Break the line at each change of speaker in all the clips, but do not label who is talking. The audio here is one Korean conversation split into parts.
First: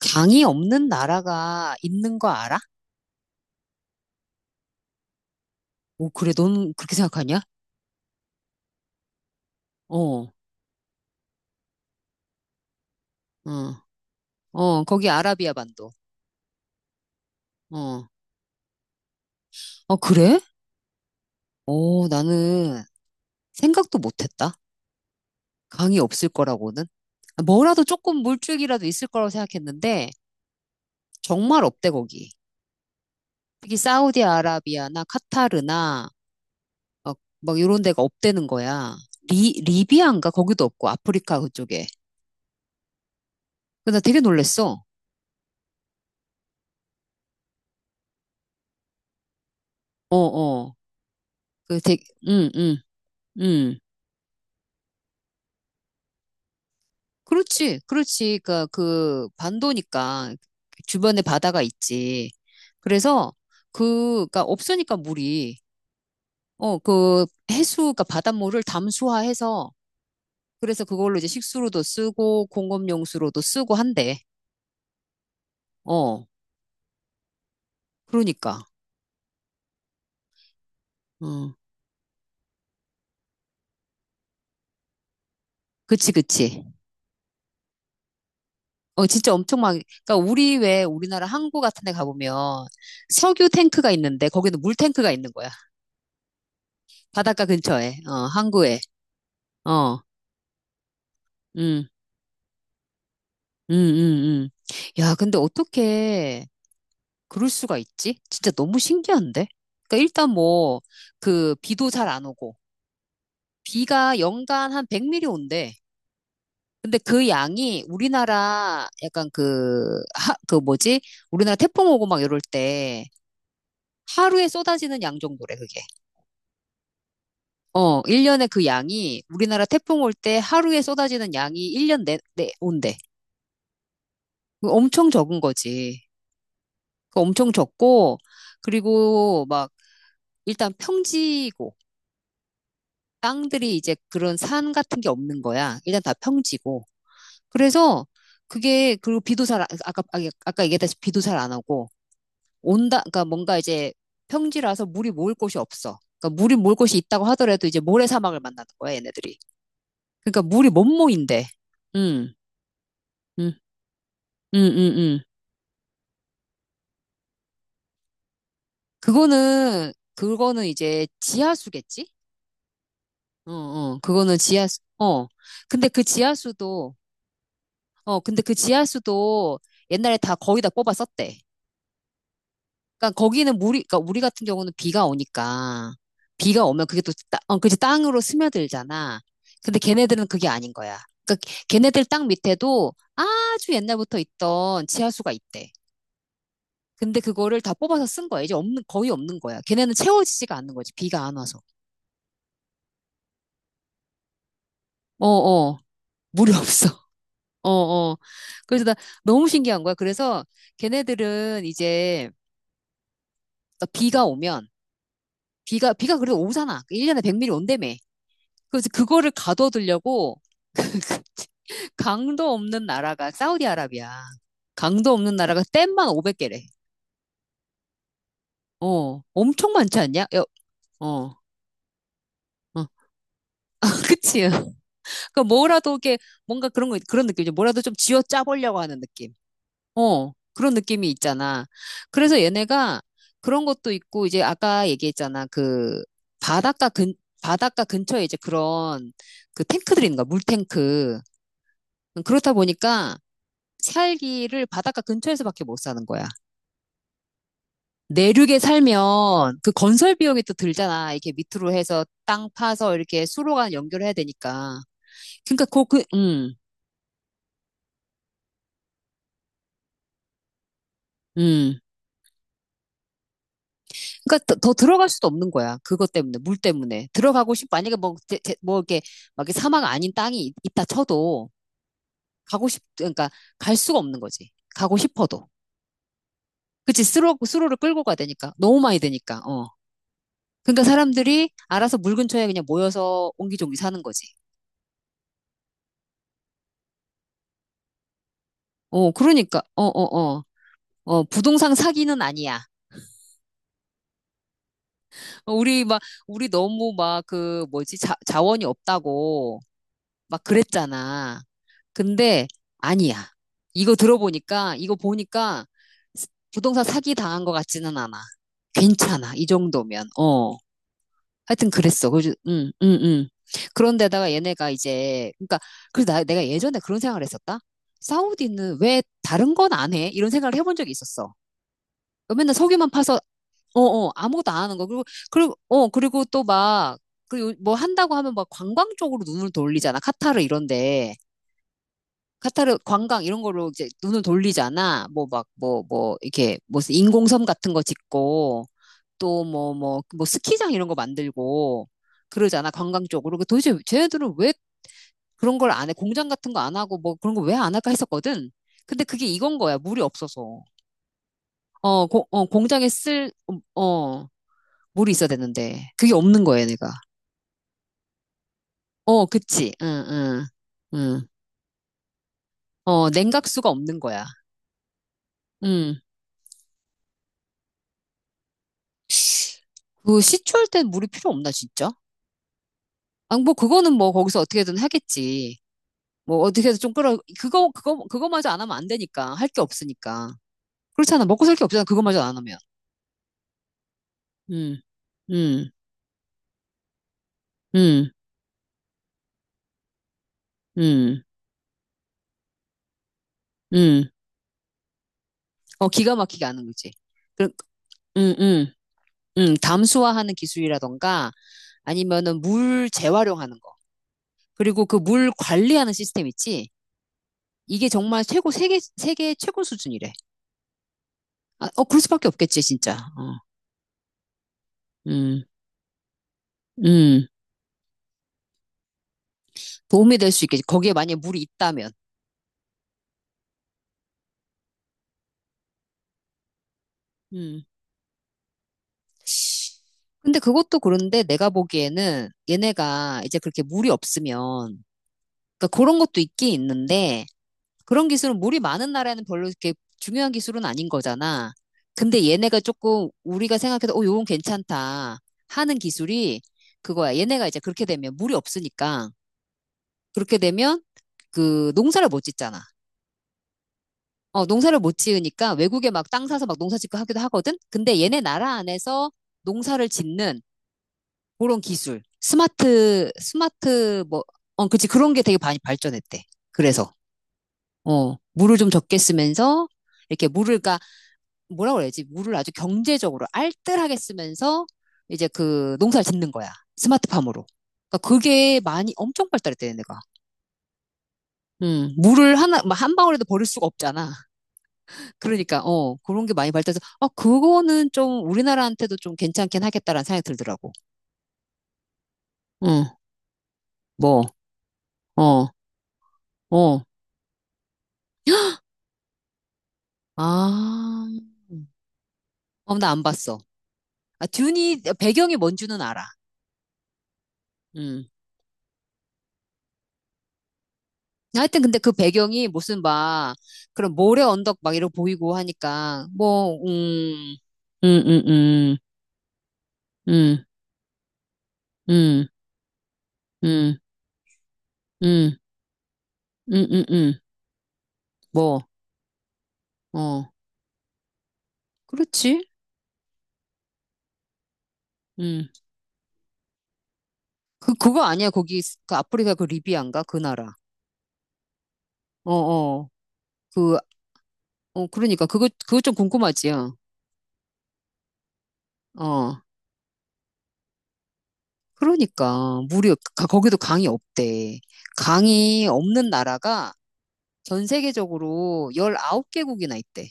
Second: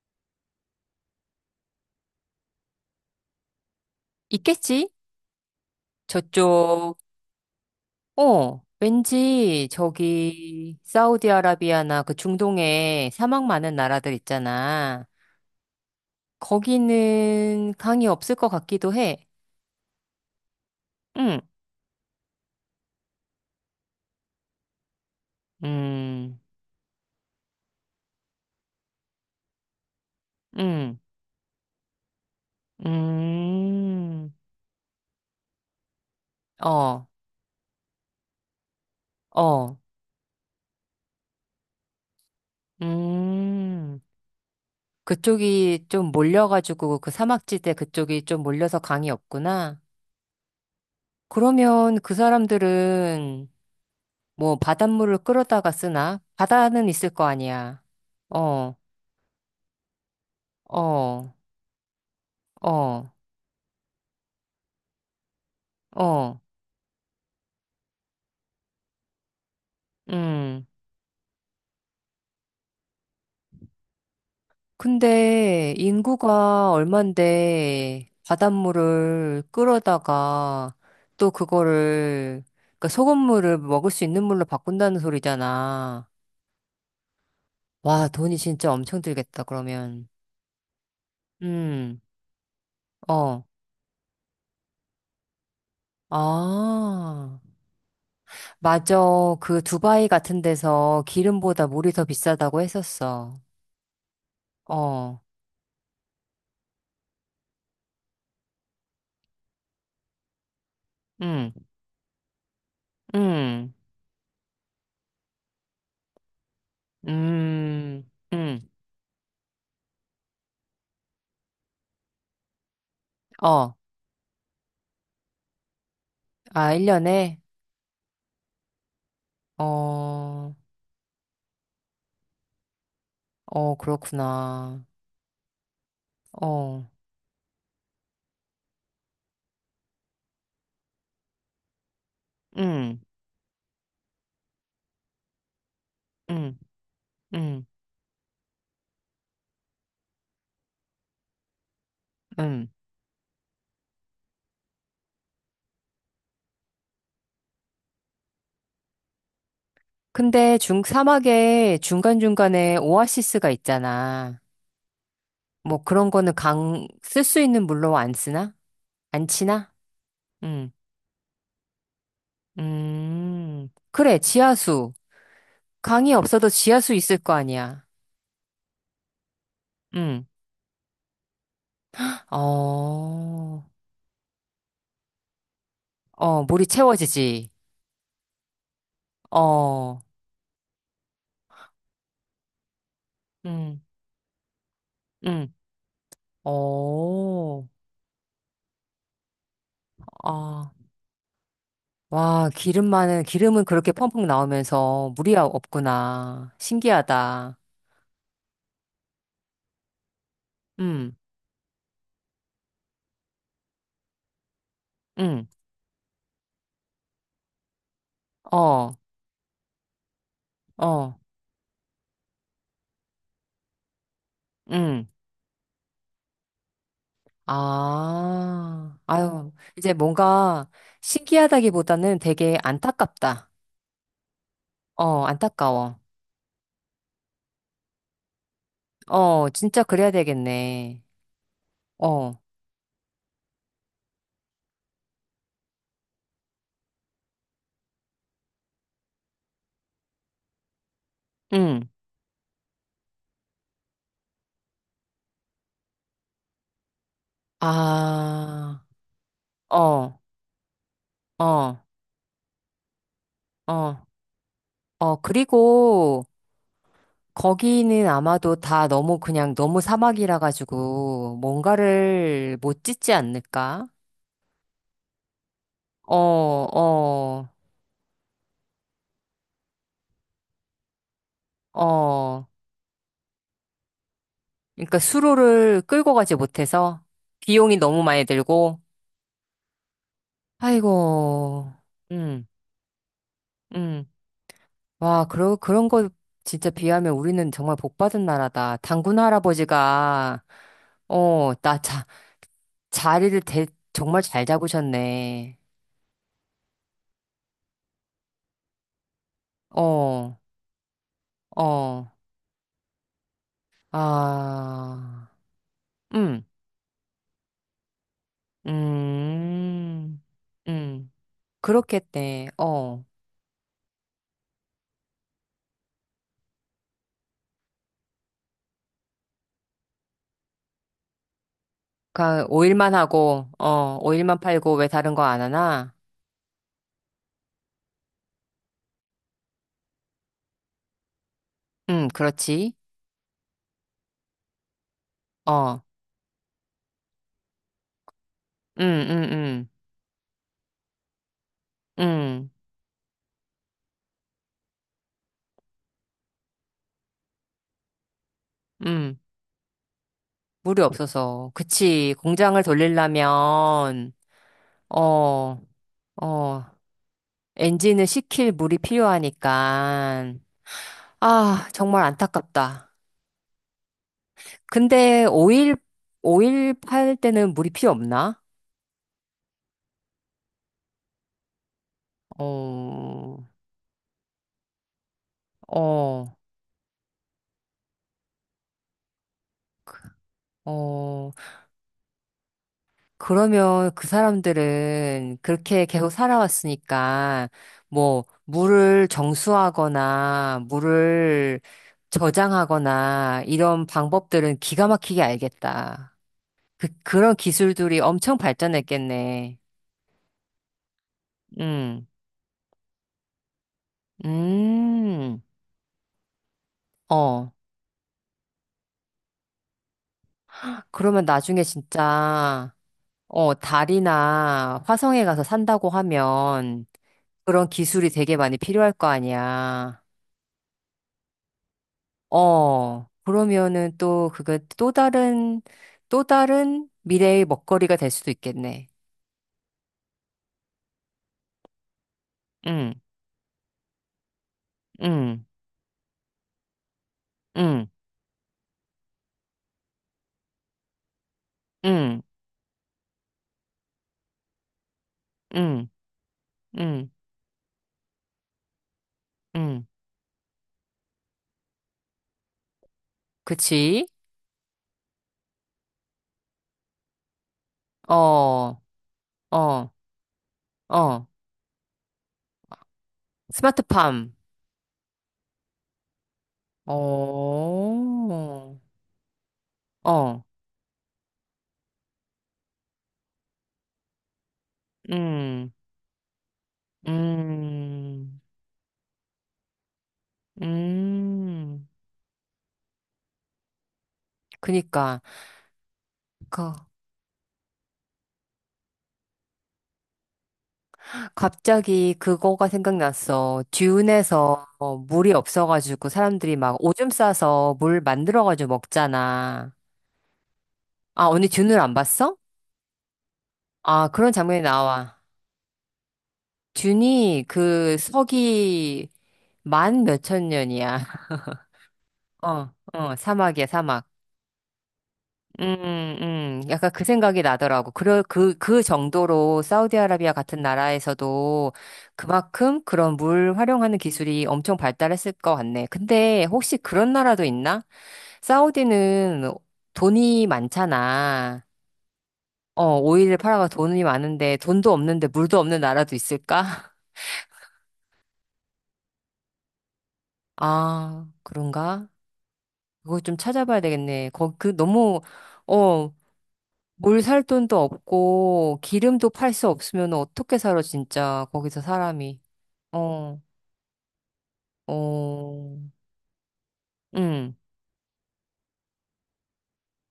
강이 없는 나라가 있는 거 알아?
있겠지?
오, 그래, 넌 그렇게
저쪽,
생각하냐?
어, 왠지
어, 어,
저기, 사우디아라비아나 그 중동에 사막 많은 나라들
어,
있잖아.
거기 아라비아 반도.
거기는 강이
어,
없을 것 같기도 해.
어, 그래?
응,
어, 나는 생각도 못 했다. 강이 없을
음,
거라고는. 아, 뭐라도 조금 물줄기라도 있을 거라고 생각했는데,
음,
정말 없대, 거기. 특히
음,
사우디아라비아나 카타르나,
어,
막 이런 데가 없대는 거야.
어,
리비아인가? 거기도 없고, 아프리카 그쪽에. 그래서 나
음.
되게 놀랬어.
그쪽이 좀 몰려가지고 그 사막지대 그쪽이 좀 몰려서 강이 없구나.
어, 어. 그
그러면
되게,
그 사람들은
응.
뭐 바닷물을 끌어다가 쓰나? 바다는 있을 거
그렇지,
아니야.
그렇지. 그러니까
어,
그 반도니까 주변에
어,
바다가 있지.
어,
그래서 그, 그러니까 없으니까 물이
어,
어, 그 해수, 그러니까 바닷물을 담수화해서
음.
그래서 그걸로 이제 식수로도 쓰고 공업용수로도 쓰고 한대.
근데
어,
인구가 얼만데
그러니까.
바닷물을 끌어다가 또
음,
그거를 그러니까 소금물을 먹을 수 있는 물로 바꾼다는 소리잖아.
그치, 그치.
와, 돈이 진짜 엄청
어, 진짜
들겠다,
엄청 막,
그러면.
그러니까 우리 왜 우리나라 항구 같은 데
음,
가보면
어.
석유 탱크가 있는데 거기는 물 탱크가 있는 거야.
아,
바닷가 근처에, 어, 항구에.
맞아. 그
어,
두바이 같은 데서 기름보다
음.
물이 더 비싸다고 했었어.
음, 음, 음. 야,
어,
근데 어떻게 그럴 수가 있지? 진짜 너무 신기한데? 그러니까 일단 뭐,
음,
그, 비도 잘 안 오고,
음,
비가 연간 한 100mm 온대. 근데 그 양이
음, 음,
우리나라 약간 그, 하, 그 뭐지? 우리나라 태풍 오고 막 이럴 때
어,
하루에 쏟아지는 양 정도래, 그게.
아, 1년에?
어, 1년에 그 양이 우리나라 태풍 올 때
어,
하루에 쏟아지는 양이 1년 내 온대.
어,
그거
그렇구나.
엄청 적은 거지.
어,
그거 엄청 적고, 그리고 막 일단 평지고
음,
땅들이 이제 그런 산 같은 게 없는 거야. 일단 다
음,
평지고.
음,
그래서 그게 그리고 비도 잘 안- 아까 아, 아까 얘기했다시피 비도 잘 안 오고
음.
온다 그러니까 뭔가 이제 평지라서 물이 모을 곳이 없어. 그러니까 물이 모을 곳이 있다고 하더라도 이제 모래사막을 만나는 거야, 얘네들이. 그러니까
근데
물이 못
중,
모인대.
사막에
음.
중간중간에 오아시스가
음.
있잖아.
음, 음, 음.
뭐 그런 거는 강, 쓸 수 있는 물로 안 쓰나? 안 치나?
그거는
음,
이제 지하수겠지? 어, 어.
그래,
그거는 지하수.
지하수.
어. 근데 그
강이 없어도 지하수
지하수도
있을 거 아니야.
어, 근데 그 지하수도 옛날에
음,
다 거의 다 뽑아 썼대.
어,
그러니까 거기는 물이, 그러니까 우리 같은 경우는 비가 오니까
어,
비가
물이
오면 그게 또, 따,
채워지지.
어, 그치, 땅으로 스며들잖아. 근데
어,
걔네들은 그게 아닌 거야. 그러니까 걔네들 땅 밑에도 아주
음,
옛날부터 있던 지하수가
음,
있대. 근데 그거를
어,
다 뽑아서 쓴 거야. 이제 없는, 거의 없는 거야. 걔네는 채워지지가
아,
않는 거지. 비가 안 와서.
와, 기름만은, 기름은 그렇게 펑펑 나오면서
어,
물이
어.
없구나.
물이 없어.
신기하다.
어, 어. 그래서 나 너무 신기한 거야. 그래서
음,
걔네들은 이제 그러니까 비가 오면
음,
비가 그래도 오잖아. 1년에 100mm 온다며. 그래서
어,
그거를 가둬두려고
어,
강도 없는 나라가 사우디아라비아.
음,
강도 없는 나라가 댐만 500개래.
아,
어,
아유,
엄청
이제
많지 않냐? 여,
뭔가
어,
신기하다기보다는 되게
어.
안타깝다.
그치.
어,
그러니까 뭐라도
안타까워.
이게 뭔가 그런 거, 그런 느낌이죠. 뭐라도 좀 쥐어 짜보려고 하는 느낌.
어, 진짜 그래야
어, 그런
되겠네.
느낌이 있잖아.
어,
그래서 얘네가 그런 것도 있고, 이제 아까 얘기했잖아. 그 바닷가 근, 바닷가 근처에 이제 그런 그 탱크들이 있는 거야. 물탱크.
음,
그렇다 보니까 살기를 바닷가 근처에서밖에 못 사는 거야. 내륙에
아,
살면 그 건설
어,
비용이 또 들잖아. 이렇게 밑으로
어,
해서 땅 파서 이렇게 수로가
어,
연결해야 되니까.
어,
그러니까 그, 그,
그리고, 거기는 아마도 다 너무 그냥 너무 사막이라 가지고
음.
뭔가를 못 짓지 않을까?
그러니까 더 들어갈 수도 없는 거야. 그것
어,
때문에, 물 때문에.
어,
들어가고 싶, 만약에 뭐, 제- 제- 뭐 이렇게 막 이렇게 사막 아닌 땅이 있- 있다 쳐도
어.
가고 싶, 그러니까 갈 수가 없는 거지. 가고
그러니까
싶어도.
수로를 끌고 가지 못해서
그치, 수로, 수로를
비용이
끌고
너무
가야
많이
되니까.
들고,
너무 많이 되니까. 그러니까 사람들이
아이고,
알아서 물
음,
근처에 그냥 모여서 옹기종기 사는
음.
거지.
와, 그러, 그런 거 진짜 비하면 우리는 정말 복 받은 나라다.
어,
단군
그러니까,
할아버지가,
어. 어,
어,
부동산
나 자,
사기는 아니야.
자리를 대, 정말 잘
어,
잡으셨네.
우리 막, 우리 너무 막 그, 뭐지, 자, 자원이 없다고
어,
막 그랬잖아.
어,
근데 아니야. 이거 들어보니까, 이거
아,
보니까
음.
부동산 사기 당한 것 같지는 않아. 괜찮아. 이 정도면.
음,
어.
음,
하여튼 그랬어. 그래서,
그렇겠네. 어.
응. 그런데다가 얘네가 이제, 그러니까, 그래서 나, 내가 예전에 그런 생각을 했었다. 사우디는 왜 다른 건 안 해? 이런 생각을 해본 적이 있었어. 그러니까
그
맨날 석유만
오일만
파서,
하고,
어,
어,
어,
오일만
아무것도 안
팔고
하는 거.
왜 다른 거 안
그리고, 어,
하나?
그리고 또 막, 그 뭐 한다고 하면 막 관광 쪽으로 눈을 돌리잖아. 카타르 이런데.
그렇지.
카타르 관광 이런 거로 이제 눈을 돌리잖아. 뭐 막,
어,
이렇게 무슨 인공섬 같은 거 짓고.
음, 음,
또
음,
뭐 스키장 이런 거 만들고
음,
그러잖아. 관광 쪽으로. 그 도대체 쟤네들은 왜 그런 걸 안 해? 공장 같은 거 안 하고 뭐 그런 거 왜 안 할까 했었거든. 근데
음.
그게 이건 거야. 물이 없어서.
물이 없어서.
어,
그치.
고- 어,
공장을
공장에 쓸,
돌리려면,
어, 물이 있어야
어,
되는데. 그게 없는
어,
거야, 내가.
엔진을 식힐 물이
어, 그치.
필요하니까.
응, 응.
아, 정말 안타깝다.
어, 냉각수가 없는 거야.
근데 오일,
응.
오일 팔 때는 물이 필요 없나?
그 시추할 땐 물이 필요 없나, 진짜? 아,
어,
뭐, 그거는 뭐, 거기서 어떻게든 하겠지.
어.
뭐 어떻게 해서 좀 끌어 그거마저 안 하면 안 되니까 할 게 없으니까 그렇잖아
어,
먹고 살 게 없잖아 그거마저 안 하면
그러면 그 사람들은 그렇게 계속 살아왔으니까,
음음음음음어
뭐, 물을 정수하거나, 물을 저장하거나, 이런 방법들은 기가 막히게
기가
알겠다.
막히게 하는
그,
거지
그런 기술들이 엄청
그음음음
발전했겠네.
담수화하는 기술이라던가
음,
아니면은 물 재활용하는 거 그리고 그 물
음,
관리하는 시스템 있지
어.
이게 정말 최고 세계 최고 수준이래
그러면 나중에
아, 어 그럴 수밖에 없겠지
진짜,
진짜 어,
어, 달이나 화성에 가서
음
산다고 하면,
음.
그런 기술이 되게 많이 필요할 거 아니야.
도움이 될 수 있겠지 거기에 만약에 물이 있다면
어, 그러면은 또 그거 또 다른, 또 다른 미래의 먹거리가 될 수도 있겠네.
근데 그것도 그런데 내가 보기에는
응,
얘네가 이제 그렇게 물이 없으면,
응,
그러니까 그런 것도 있긴 있는데,
응,
그런 기술은 물이 많은 나라에는 별로 이렇게 중요한 기술은 아닌 거잖아.
응,
근데 얘네가 조금 우리가 생각해서, 어, 요건 괜찮다 하는
응,
기술이
응,
그거야. 얘네가 이제 그렇게 되면 물이 없으니까,
응.
그렇게 되면 그 농사를 못 짓잖아.
그치?
어, 농사를 못 지으니까 외국에 막 땅 사서 막 농사 짓고 하기도 하거든? 근데 얘네 나라
어,
안에서
어,
농사를
어.
짓는 그런 기술. 스마트, 뭐,
스마트팜.
어, 그치. 그런 게 되게 많이 발전했대. 그래서,
어,
어, 물을 좀
어,
적게 쓰면서, 이렇게 물을, 까 뭐라 그래야지? 물을 아주 경제적으로 알뜰하게 쓰면서, 이제
음,
그 농사를 짓는 거야. 스마트팜으로. 그러니까
음,
그게 많이 엄청 발달했대, 내가.
음.
물을 하나, 뭐한 방울에도 버릴 수가 없잖아.
그니까,
그러니까, 어, 그런 게 많이
그,
발달해서, 아, 그거는 좀 우리나라한테도 좀 괜찮긴 하겠다라는 생각이 들더라고.
갑자기 그거가
응,
생각났어.
뭐,
듀운에서 어, 물이
어,
없어가지고 사람들이 막
어.
오줌 싸서 물 만들어가지고 먹잖아.
아,
아, 언니 듄을 안 봤어?
어, 나 안 봤어.
아,
아,
그런 장면이
듄이,
나와.
배경이 뭔 줄은 알아.
듄이 그
음.
서기 만 몇천 년이야.
하여튼 근데 그 배경이
어,
무슨
어,
막,
사막이야,
그런
사막.
모래 언덕 막 이러고 보이고 하니까, 뭐,
약간 그 생각이 나더라고.
음, 음,
그, 그,
음,
그 정도로 사우디아라비아
음,
같은 나라에서도
음,
그만큼 그런 물
음,
활용하는 기술이 엄청 발달했을
음,
것 같네. 근데 혹시 그런
음.
나라도 있나?
뭐,
사우디는
어,
돈이 많잖아.
그렇지.
어, 오일을 팔아가 돈이 많은데 돈도 없는데
음.
물도 없는 나라도 있을까?
그, 그거 아니야. 거기, 그 아프리카 그 리비안가? 그 나라.
아, 그런가?
어, 어.
그거 좀
그,
찾아봐야 되겠네. 그
어,
너무,
그러니까. 그거 좀
어,
궁금하지요.
뭘 살 돈도 없고,
어.
기름도
어.
팔 수 없으면 어떻게 살아, 진짜. 거기서 사람이.
그러니까 무료 가-
어,
거기도 강이 없대. 강이
어,
없는 나라가
응,
전 세계적으로 19개국이나 있대.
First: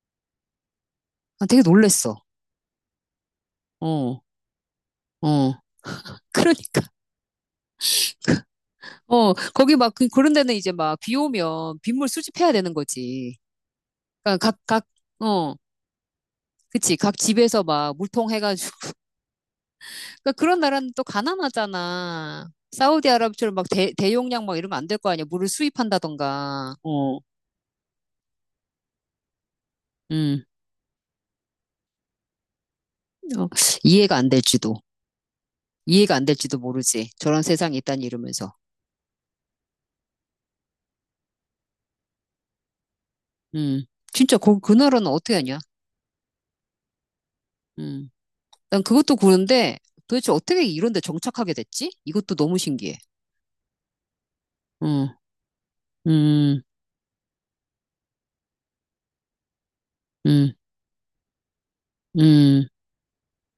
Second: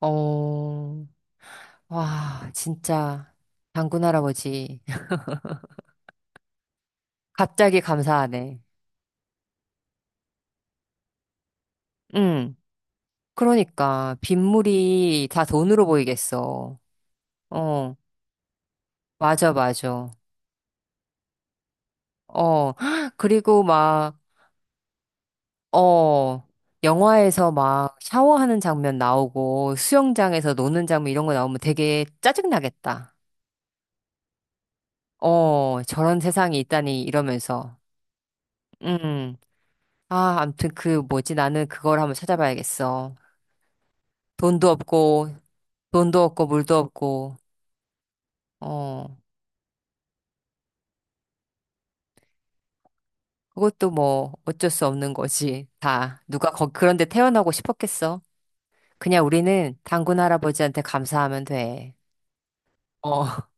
어,
아, 되게 놀랬어.
와, 진짜. 장군
어.
할아버지.
어. 그러니까
갑자기 감사하네.
어, 거기 막 그, 런 데는 이제 막 비 오면 빗물 수집해야
응,
되는 거지.
그러니까.
그러니까 각
빗물이 다
어.
돈으로 보이겠어.
그치. 각 집에서 막
어,
물통 해가지고.
맞아, 맞아.
그러니까 그런 나라는 또 가난하잖아.
어,
사우디아라비아처럼
그리고
막
막,
대용량 막 이러면 안 될 거 아니야. 물을
어,
수입한다던가. 어.
영화에서 막 샤워하는 장면 나오고
음.
수영장에서 노는 장면 이런 거 나오면 되게 짜증나겠다.
어, 이해가 안 될지도.
어,
이해가
저런
안 될지도
세상이 있다니
모르지. 저런
이러면서.
세상이 있다니 이러면서.
음. 아, 암튼 그 뭐지? 나는 그걸 한번 찾아봐야겠어.
음. 진짜 그,
돈도
그 나라는
없고,
어떻게 하냐?
돈도 없고, 물도 없고,
음. 난 그것도
어,
그런데 도대체 어떻게 이런 데 정착하게 됐지? 이것도 너무 신기해.
그것도 뭐 어쩔 수
음.
없는 거지. 다. 누가
음.
거, 그런데 태어나고 싶었겠어? 그냥 우리는 단군
음.
할아버지한테 감사하면 돼.
음.
어.